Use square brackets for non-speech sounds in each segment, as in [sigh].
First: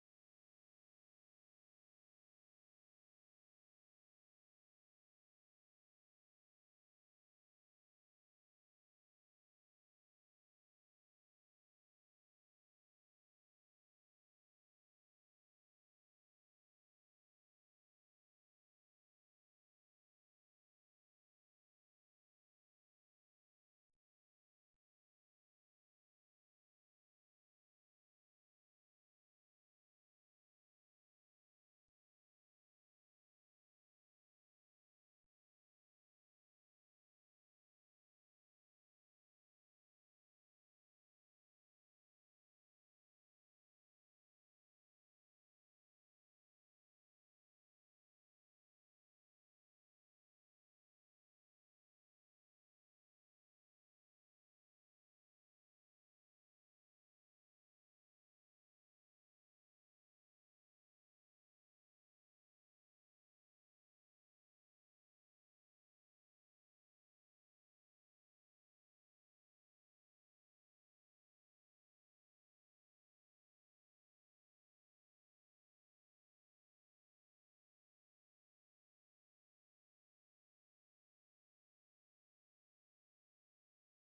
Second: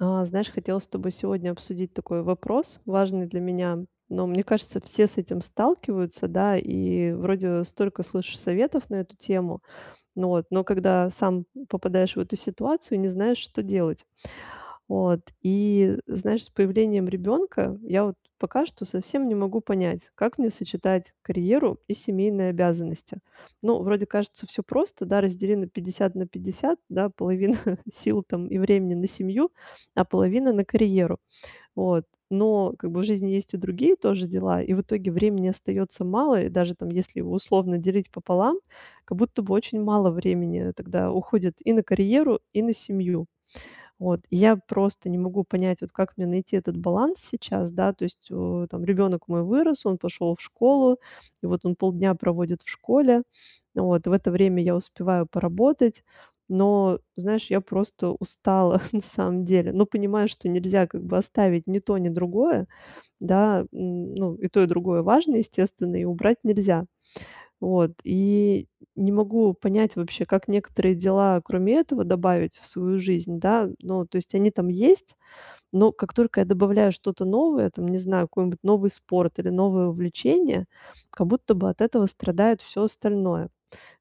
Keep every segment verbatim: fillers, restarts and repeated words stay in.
А знаешь, хотелось с тобой сегодня обсудить такой вопрос важный для меня, но, мне кажется, все с этим сталкиваются, да, и вроде столько слышишь советов на эту тему, но вот, но когда сам попадаешь в эту ситуацию, не знаешь, что делать. Вот и, знаешь, с появлением ребенка я вот пока что совсем не могу понять, как мне сочетать карьеру и семейные обязанности. Ну, вроде кажется всё просто, да, раздели на пятьдесят на пятьдесят, да, половина [chuckles] сил там и времени- на семью, а половина- на карьеру, вот. Но как бы в жизни есть и другие тоже дела, и в итоге времени остаётся мало. И даже там если условно делить пополам, как будто бы очень мало времени тогда уходит и на карьеру, и на семью. Вот, и я просто не могу понять, вот как мне найти этот баланс сейчас, да, то есть у там ребенок мой вырос, он пошел в школу вот, он полдня проводит в школе. Вот в это время я успеваю поработать, но, знаешь, я просто устала [chuckles] на самом деле, но понимаю, что нельзя как бы оставить ни то, ни другое, да. Ну, и то, и другое важно, естественно, и убрать нельзя. Вот и не могу понять вообще, как некоторые дела кроме этого добавить в свою жизнь, да. Ну, то есть они там есть, но как только я добавляю что-то новое, там, не знаю, какой-нибудь новый спорт или новое увлечение, как будто бы от этого страдает всё остальное.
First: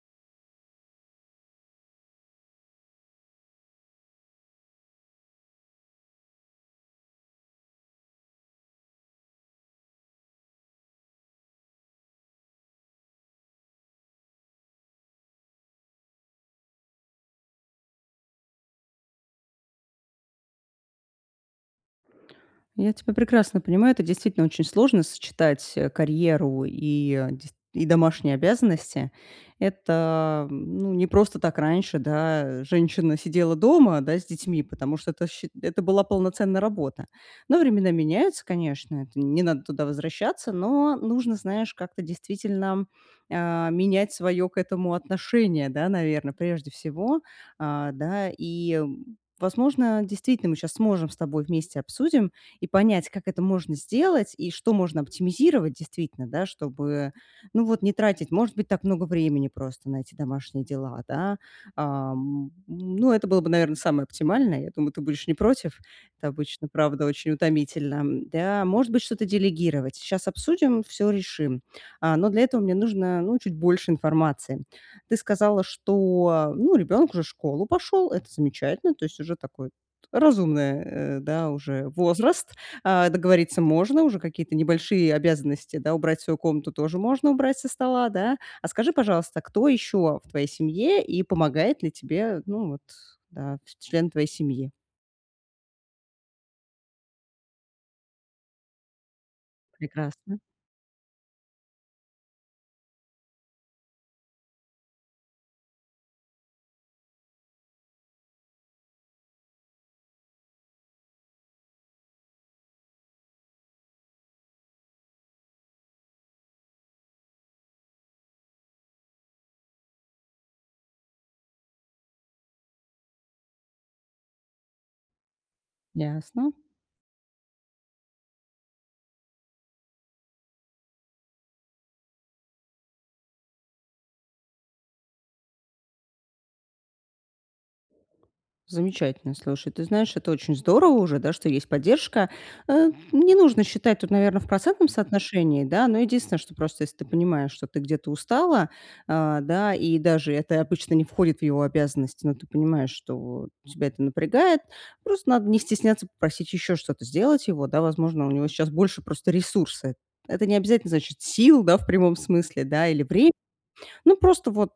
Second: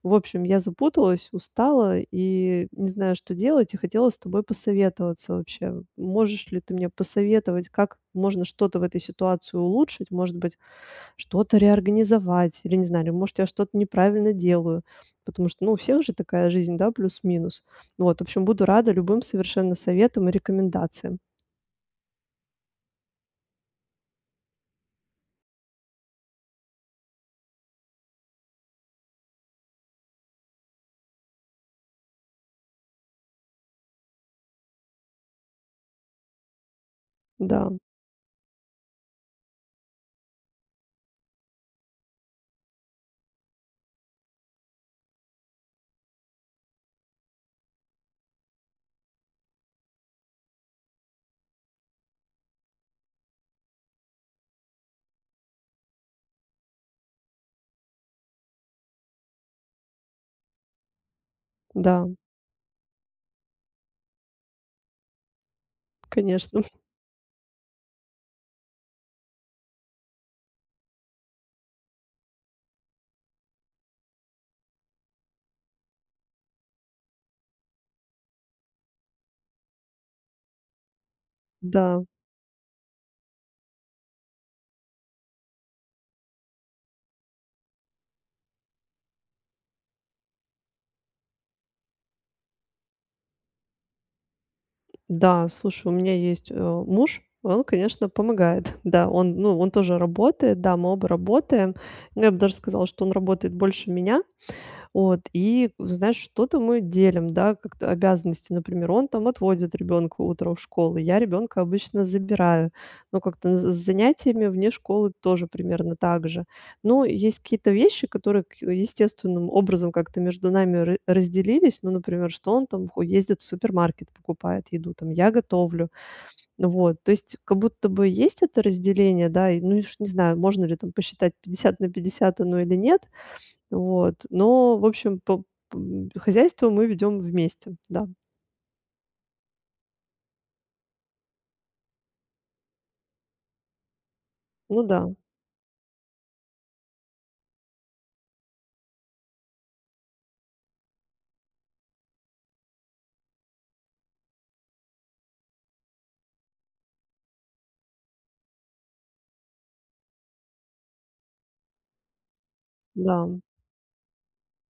В общем, я запуталась, устала и не знаю, что делать и хотела с тобой посоветоваться вообще. Можешь ли ты мне посоветовать, как можно что-то в этой ситуации улучшить, может быть, что-то реорганизовать или, не знаю, или может я что-то неправильно делаю, потому что, ну, у всех же такая жизнь, да, плюс-минус. Вот, в общем, буду рада любым совершенно советам и рекомендациям. Я тебя прекрасно понимаю, это действительно очень сложно сочетать, а, карьеру и деc и домашние обязанности. Это, м, ну, не просто так раньше, да, женщина сидела дома, да, с детьми, потому что это счи это была полноценная работа. Но Да. времена меняются, конечно, это не надо туда возвращаться, но нужно, знаешь, как-то действительно, э, менять своё к этому отношение, да, наверно, прежде всего, а, да, и, возможно, действительно мы щас сможем с тобой, вместе обсудим и понять, как это можно сделать и что можно оптимизировать действительно, да, чтобы, ну, вот не тратить, может быть, так много времени просто на эти домашние дела, да. Да. А, м, ну, это было бы, наверно, самое оптимальное. Я думаю, ты будешь не против. Это Конечно. обычно, [chuckles] правда, очень утомительно, м, да. Может быть, что-то делегировать. Сейчас обсудим, всё решим. А, но для этого мне нужно, ну, чуть больше информации. Ты сказала, что, ну, ребенок уже в школу пошел. Это замечательно. То есть уже такой разумное, э, да, уже Да. возраст, а, договориться можно. Уже какие-то небольшие обязанности, да, убрать свою комнату тоже можно, убрать со стола, да? А скажи, пожалуйста, кто ещё в твоей семье, и помогает ли тебе, ну вот, да, члены твоей семьи? Да, слушай, у меня есть, а, муж, и он, конечно, помогает, да. Он, ну, он тоже Прекрасно. работает, да, мы оба работаем, но я бы даже сказала, что он работает больше меня, вот и, вот знаешь, что-то мы делим, да, как-то обязанности, например. Он там отводит ребёнка утром в школу, я ребёнка обычно забираю, но как-то с з занятиями вне школы тоже примерно так же. Но есть какие-то вещи, которые ка естественным образом как-то между нами ра разделились, ну, например, что он там хо ездит в супермаркет, покупает еду там, я готовлю, Ясно. вот, то есть как будто бы есть это разделение, да, и, ну, уж не знаю, можно ли там посчитать пятьдесят на пятьдесят оно или нет, вот но, в общем, по по хозяйство мы ведём вместе, да. Замечательно. Слушай, ты знаешь, это очень здорово уже, да, что есть поддержка. А, не нужно считать тут, наверно, в Ну процентном да. соотношении, да. Но единственное, что, просто если ты понимаешь, что ты где-то устала, а, да, и даже это обычно не входит в его обязанности, но ты понимаешь, что тебя это напрягает, просто надо не стесняться попросить ещё что-то сделать его, да. Возможно, у него сейчас больше просто ресурсы. Это не обязательно значит сил, да, в прямом смысле, да, или Да. времи Ну, просто вот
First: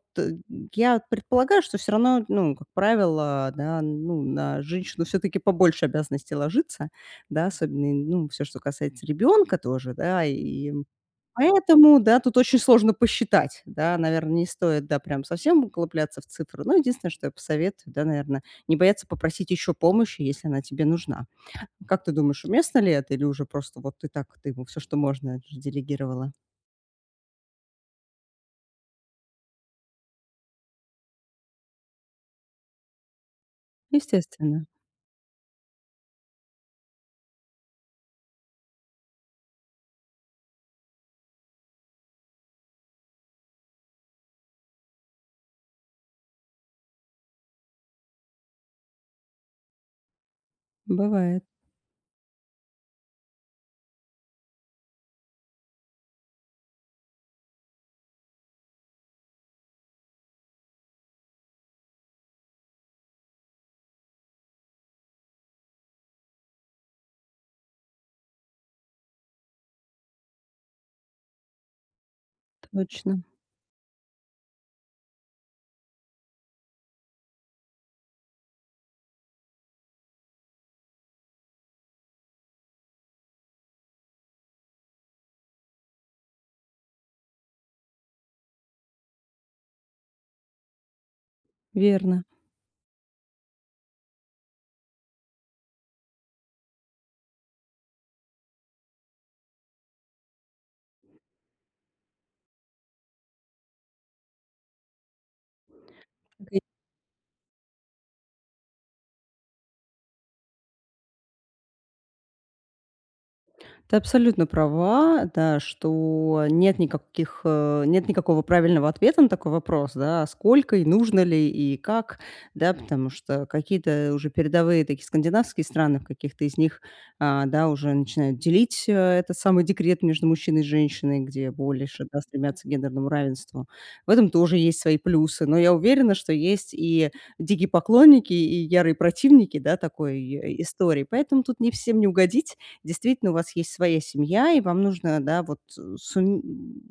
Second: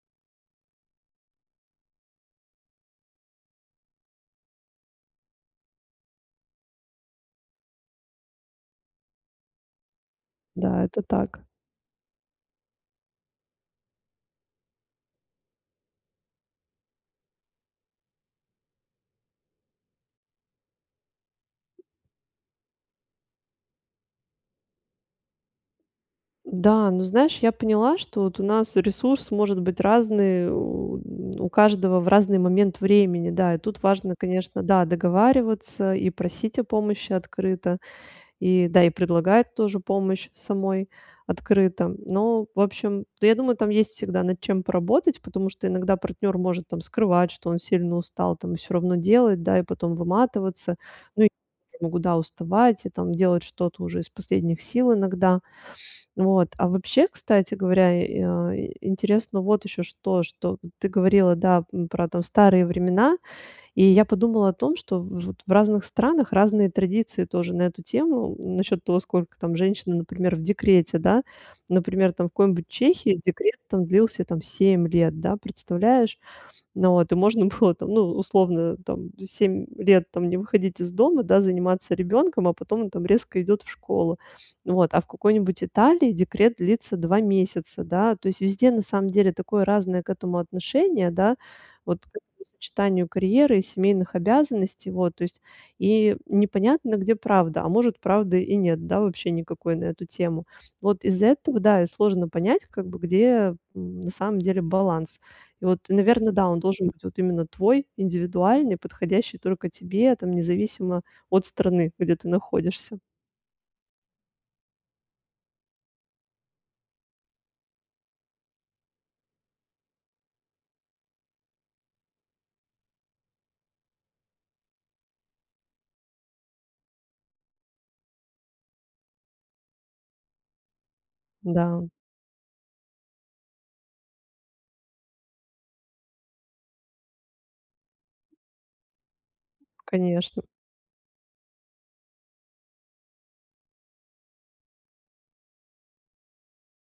я предполагаю, что всё равно, ну, как правило, да, ну, на женщину все-таки побольше обязанностей ложится, да? Особенно, ну, всё, что касается ребёнка тоже, да. И Да, это так. поэтому, да, тут очень сложно посчитать, да. Наверное, не стоит, да, прям совсем углубляться в цифры. Ну, единственное, что я посоветую, да, наверное, не бояться попросить ещё помощи, если она тебе нужна. Как ты думаешь, уместно ли это, или уже просто вот ты так, ты ему всё, что можно, делегировала? Да, ну знаешь, я поняла, что вот у нас ресурс может быть разный у каждого в разный момент времени, да, и тут важно, конечно, Естественно. да, договариваться и просить о помощи открыто, и да, и предлагать тоже помощь самой открыто, но в общем да, я думаю, там есть всегда над чем поработать, потому что иногда партнер может там скрывать, что он сильно устал, там всё равно делать, да, и потом выматываться, ну, и Бывает. могу, да, уставать и там делать что-то уже из последних сил иногда. Вот, а, вообще, кстати говоря, э, а, ин интересно вот ещё что, что ты говорила, да, м, про там старые времена, и я подумала о том, что в вот в разных странах разные традиции тоже на эту тему, насчет того, сколько там женщины, например, в декрете, да. Например, там в какой-нибудь Чехии Точно. декрет там длился там семь лет, да представляешь? Ну вот, и можно было там, ну, условно там семь лет там не выходить из дома, да, заниматься ребёнком, а потом он там резко идет в школу. Вот, а в какой-нибудь Италии декрет длится два месяца, да, то есть везде на самом деле такое разное к этому отношение, да, вот к Верно. этому сочетанию карьеры и семейных обязанностей, вот то есть, и непонятно, где правда. А, может, правда и нет, да, вообще никакой на эту тему, вот из этого, да, и сложно понять как бы, где, м, на самом деле баланс. И вот, наверно, да, он должен быть вот именно твой, индивидуальный, подходящий только тебе, там независимо от страны, где ты находишься. Ты абсолютно права, да, что нет никаких, э, нет никакого правильного ответа на такой вопрос, да, сколько и нужно ли, и как, да. Потому что какие-то уже передовые такие скандинавские страны, в каких-то из них, а, да, уже начинают делить э этот самый декрет между мужчиной и женщиной, где Да. больше, да, стремятся к гендерному равенству. В этом тоже есть свои плюсы. Но я уверена, что есть и дикие поклонники, и ярые противники, да, такой Конечно. и истории. Поэтому тут не всем не угодить. Действительно, у вас есть своя семья, и вам нужно, да, вот, э, сум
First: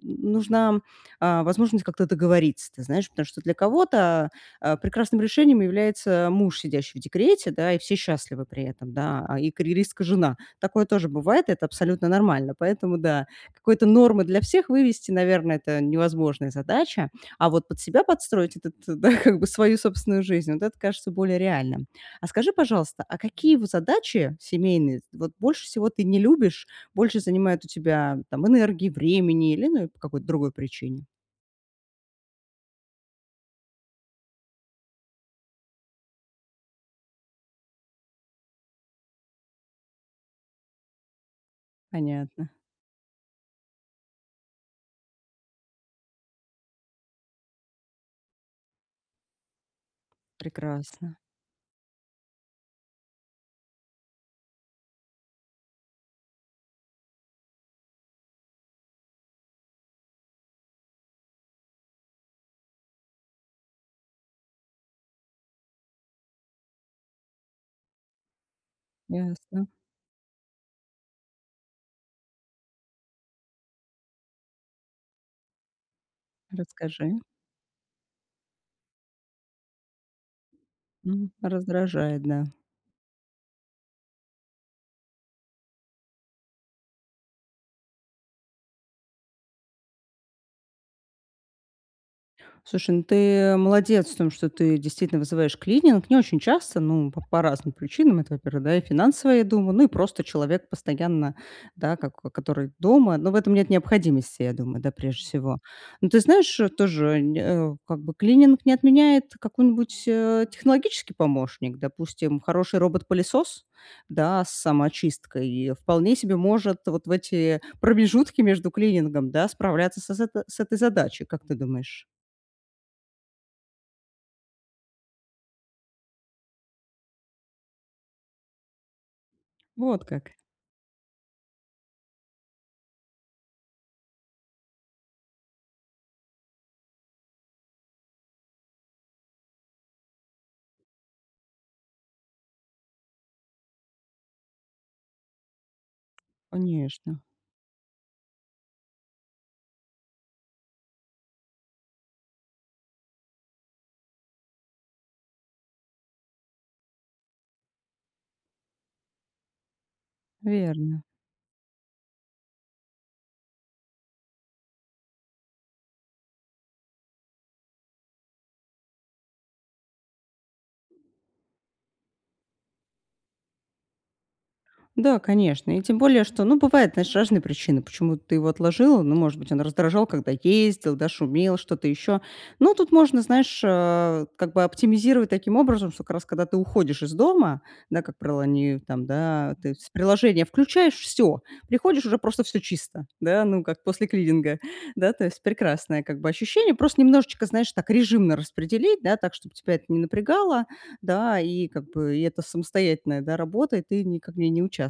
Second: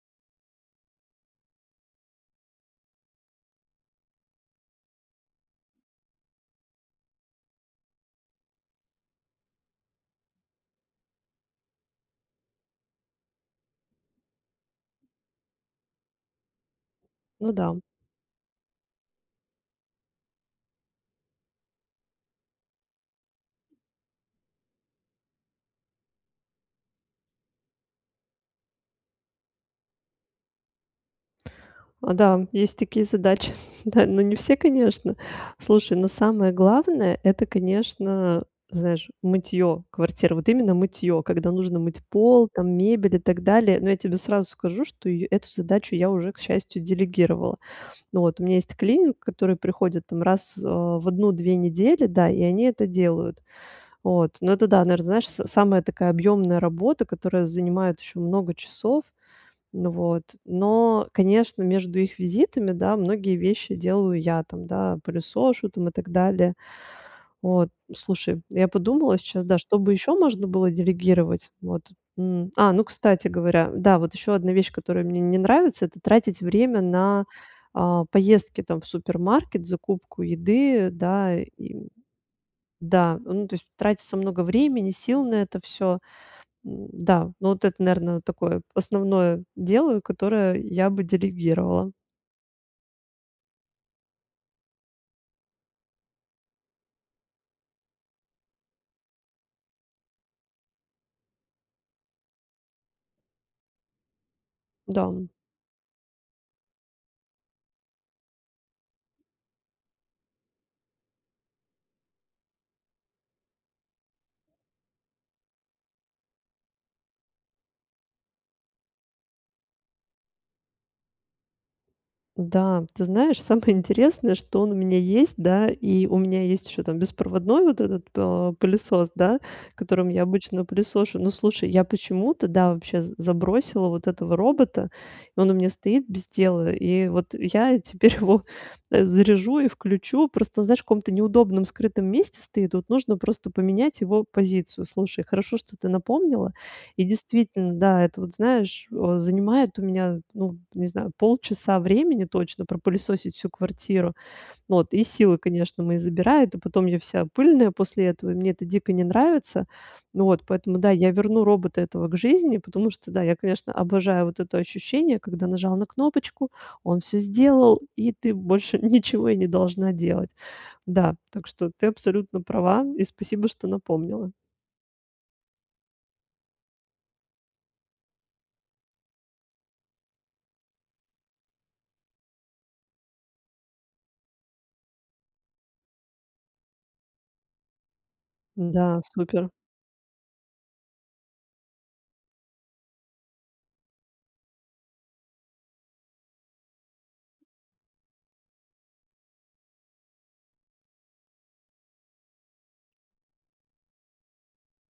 нужна, а, возможность как-то договориться, ты знаешь, потому что для кого-то, а, прекрасным решением является муж, сидящий в декрете, да, и все счастливы при этом, да, и карьеристка жена. Такое тоже бывает, это абсолютно нормально. Поэтому, да, какой-то нормы для всех вывести, наверно, это невозможная задача, а Ну вот да. под себя подстроить этот, да как бы, свою собственную жизнь, вот это кажется более реальным. А скажи, пожалуйста, а какие вы задачи семейные вот больше всего ты не любишь, больше занимает у тебя там энергии, времени или, ну, по какой-то другой причине? Да, есть такие задачи, [chuckles] да, но не все, конечно. Слушай, но самое главное- это, конечно, знаешь, мытьё квартиры, вот именно мытьё, когда нужно мыть Понятно. пол, там, мебель и так далее, но я тебе сразу скажу, что и эту задачу я уже, к счастью, делегировала. Вот, у меня есть клининг, который приходит, там, раз, а, в Прекрасно! одну две недели, да, и они это делают. Вот, но это, да, наверно, знаешь, с самая такая объемная работа, которая занимает ещё много часов, ну, вот, но, конечно, между их визитами, да, многие вещи делаю я, там, да, пылесошу, там, и так далее. Вот, слушай, я подумала сейчас, да, Ясно. что бы ещё можно было делегировать. Вот, м, а, ну, кстати говоря, да, вот ещё одна вещь, которая мне не нравится- это тратить время Расскажи. на, а, поездки, там, в супермаркет, закупку еды, Ну, да, и раздражает, да. Да, ну то есть, тратится много времени, сил на это всё, да, ну, вот это, наверное, такое основное дело, которое я бы делегировала. Слушай, ну, ты молодец в том, что ты действительно вызываешь клининг. Не очень часто, ну, по по разным причинам. Это, во-первых, да, и финансово я дума ну, и просто человек постоянно, да, как который дома. Но в этом нет необходимости, я думаю, да, прежде Да. всего. Ну, ты знаешь, тоже, нь э, как бы клининг не отменяет какой-нибудь, э, технологический помощник. Допустим, хороший робот-пылесос, да, с самоочисткой вполне себе может вот в эти промежутки между клинингом, да, справляться с с с этой задачей. Как ты думаешь? Да, ты знаешь, самое интересное, что он у меня есть. Да, и у меня есть ещё там беспроводной вот этот, э, пылесос, да, Вот которым я как! обычно пылесошу. Ну, слушай, я почему-то, да, вообще з забросила вот этого робота, и он у меня стоит без дела, и вот я теперь его заряжу и включу. Просто, знаешь, в каком-то неудобном, скрытом месте стоит, вот, нужно просто поменять его позицию. Слушай, хорошо, что ты напомнила, и, Конечно. действительно, да, это, вот знаешь, о занимает у меня, ну, не знаю, полчаса времени точно. Пропылесосить всю квартиру, вот, и силы, конечно, мои забирает, и потом я вся пыльная после этого, мне это дико не нравится, вот поэтому, да, Верно. я верну робота этого к жизни. Потому что, да, я, конечно, обожаю вот это ощущение, когда нажал на кнопочку, он всё сделал, и ты больше ничего и не должна делать. Да, так что ты абсолютно права, и спасибо, что напомнила. Да, конечно. И тем более, что, ну, бывают, знаешь, разные причины, почему ты его отложила. Ну, может быть, он раздражал, когда ездил, да, шумел, что-то ещё. Ну, тут можно, знаешь, а, как бы оптимизировать таким образом, что как раз когда ты уходишь из дома, да, как правило, они Да, там, супер. да, то есть с приложения включаешь, всё, приходишь- уже просто всё чисто, да, ну, как после клининга. Да, то есть прекрасное, как бы ощущение, просто немножечко, знаешь, так режимно распределить. Да, так, чтобы тебя это не напрягало, да, и как бы это самостоятельная, да, работа, и ты никак в ней не участвовала.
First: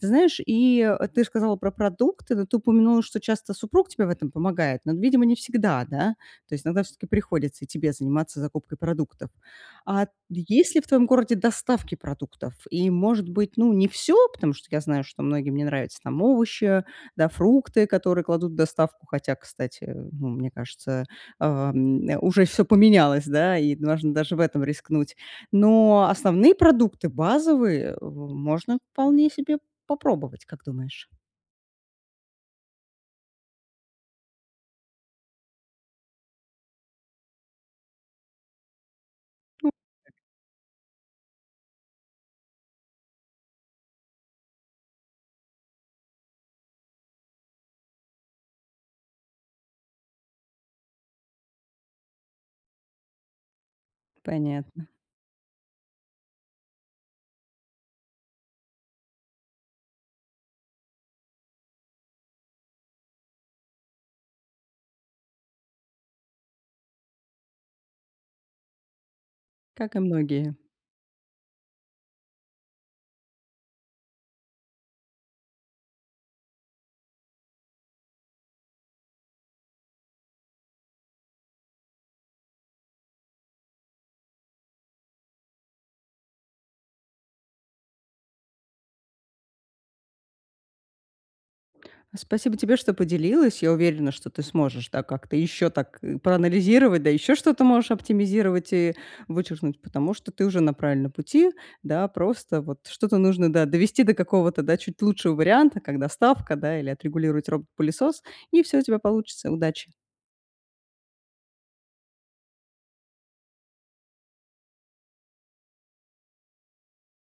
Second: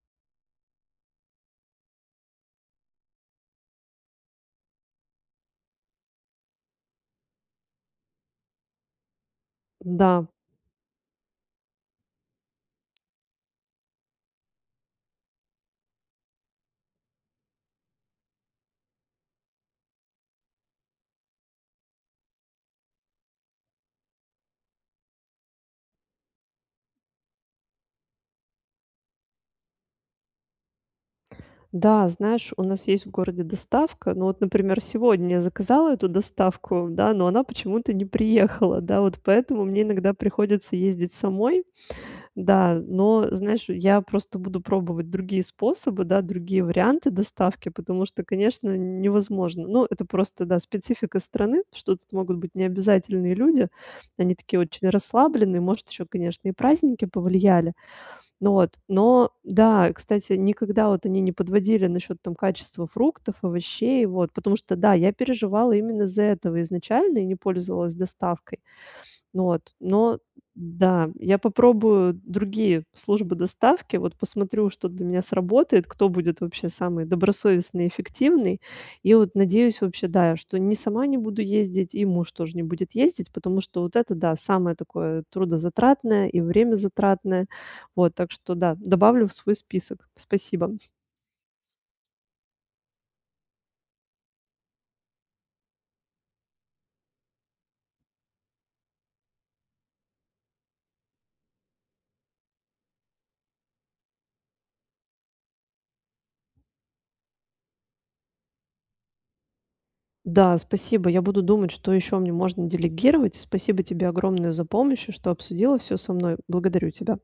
Ты знаешь, и ты сказала про продукты, но ты упомянула, что часто супруг тебе в этом помогает, но, видимо, не всегда, да? То есть иногда всё-таки приходится и тебе заниматься закупкой продуктов. А Да. есть ли в твоем городе доставки продуктов? И, может быть, ну, не всё, потому что я знаю, что многим не нравится там овощи, да, фрукты, которые кладут в доставку, хотя, кстати, мне кажется, э, м, уже всё поменялось, да, и можно даже в этом рискнуть. Но основные продукты, базовые, в можно вполне себе попробовать, как думаешь? Да, знаешь, у нас есть в городе доставка, но вот, например, сегодня я заказала эту доставку, да, но она почему-то не приехала. Да, вот поэтому Ну. мне иногда приходится ездить самой. Да, но знаешь, я просто буду пробовать другие способы, да, другие варианты доставки. Потому что, конечно, невозможно но это просто, да, специфика страны, что тут могут быть необязательные люди. Они такие Понятно. очень расслабленные, может, ещё, конечно, и праздники повлияли. Вот, но, да, кстати, никогда вот они не подводили насчёт, там, качества фруктов, овощей, вот потому что, да, я переживала именно из-за этого изначально и не пользовалась доставкой. Вот, Как и но, многие. да, я попробую другие службы доставки, вот, посмотрю, что для меня сработает, кто будет вообще самый добросовестный, эффективный, и вот надеюсь вообще, да, что не сама не буду ездить и муж тоже не будет ездить. Потому что вот это, да, самое такое трудозатратное и времязатратное, вот, так что, да, добавлю в свой список. Спасибо. Спасибо тебе, что поделилась. Я уверена, что ты сможешь, да, как-то ещё так проанализировать, да, ещё что-то можешь оптимизировать и вычеркнуть, потому что ты уже на правильном пути. Да, просто, вот, что-то нужно, да, довести до какого-то, да, чуть лучшего варианта, как доставка, да, или отрегулировать робот-пылесос, и всё у тебя получится. Удачи! Да, спасибо, я буду думать, что ещё мне можно делегировать. Спасибо тебе огромное за помощь и что обсудила всё со мной. Благодарю тебя!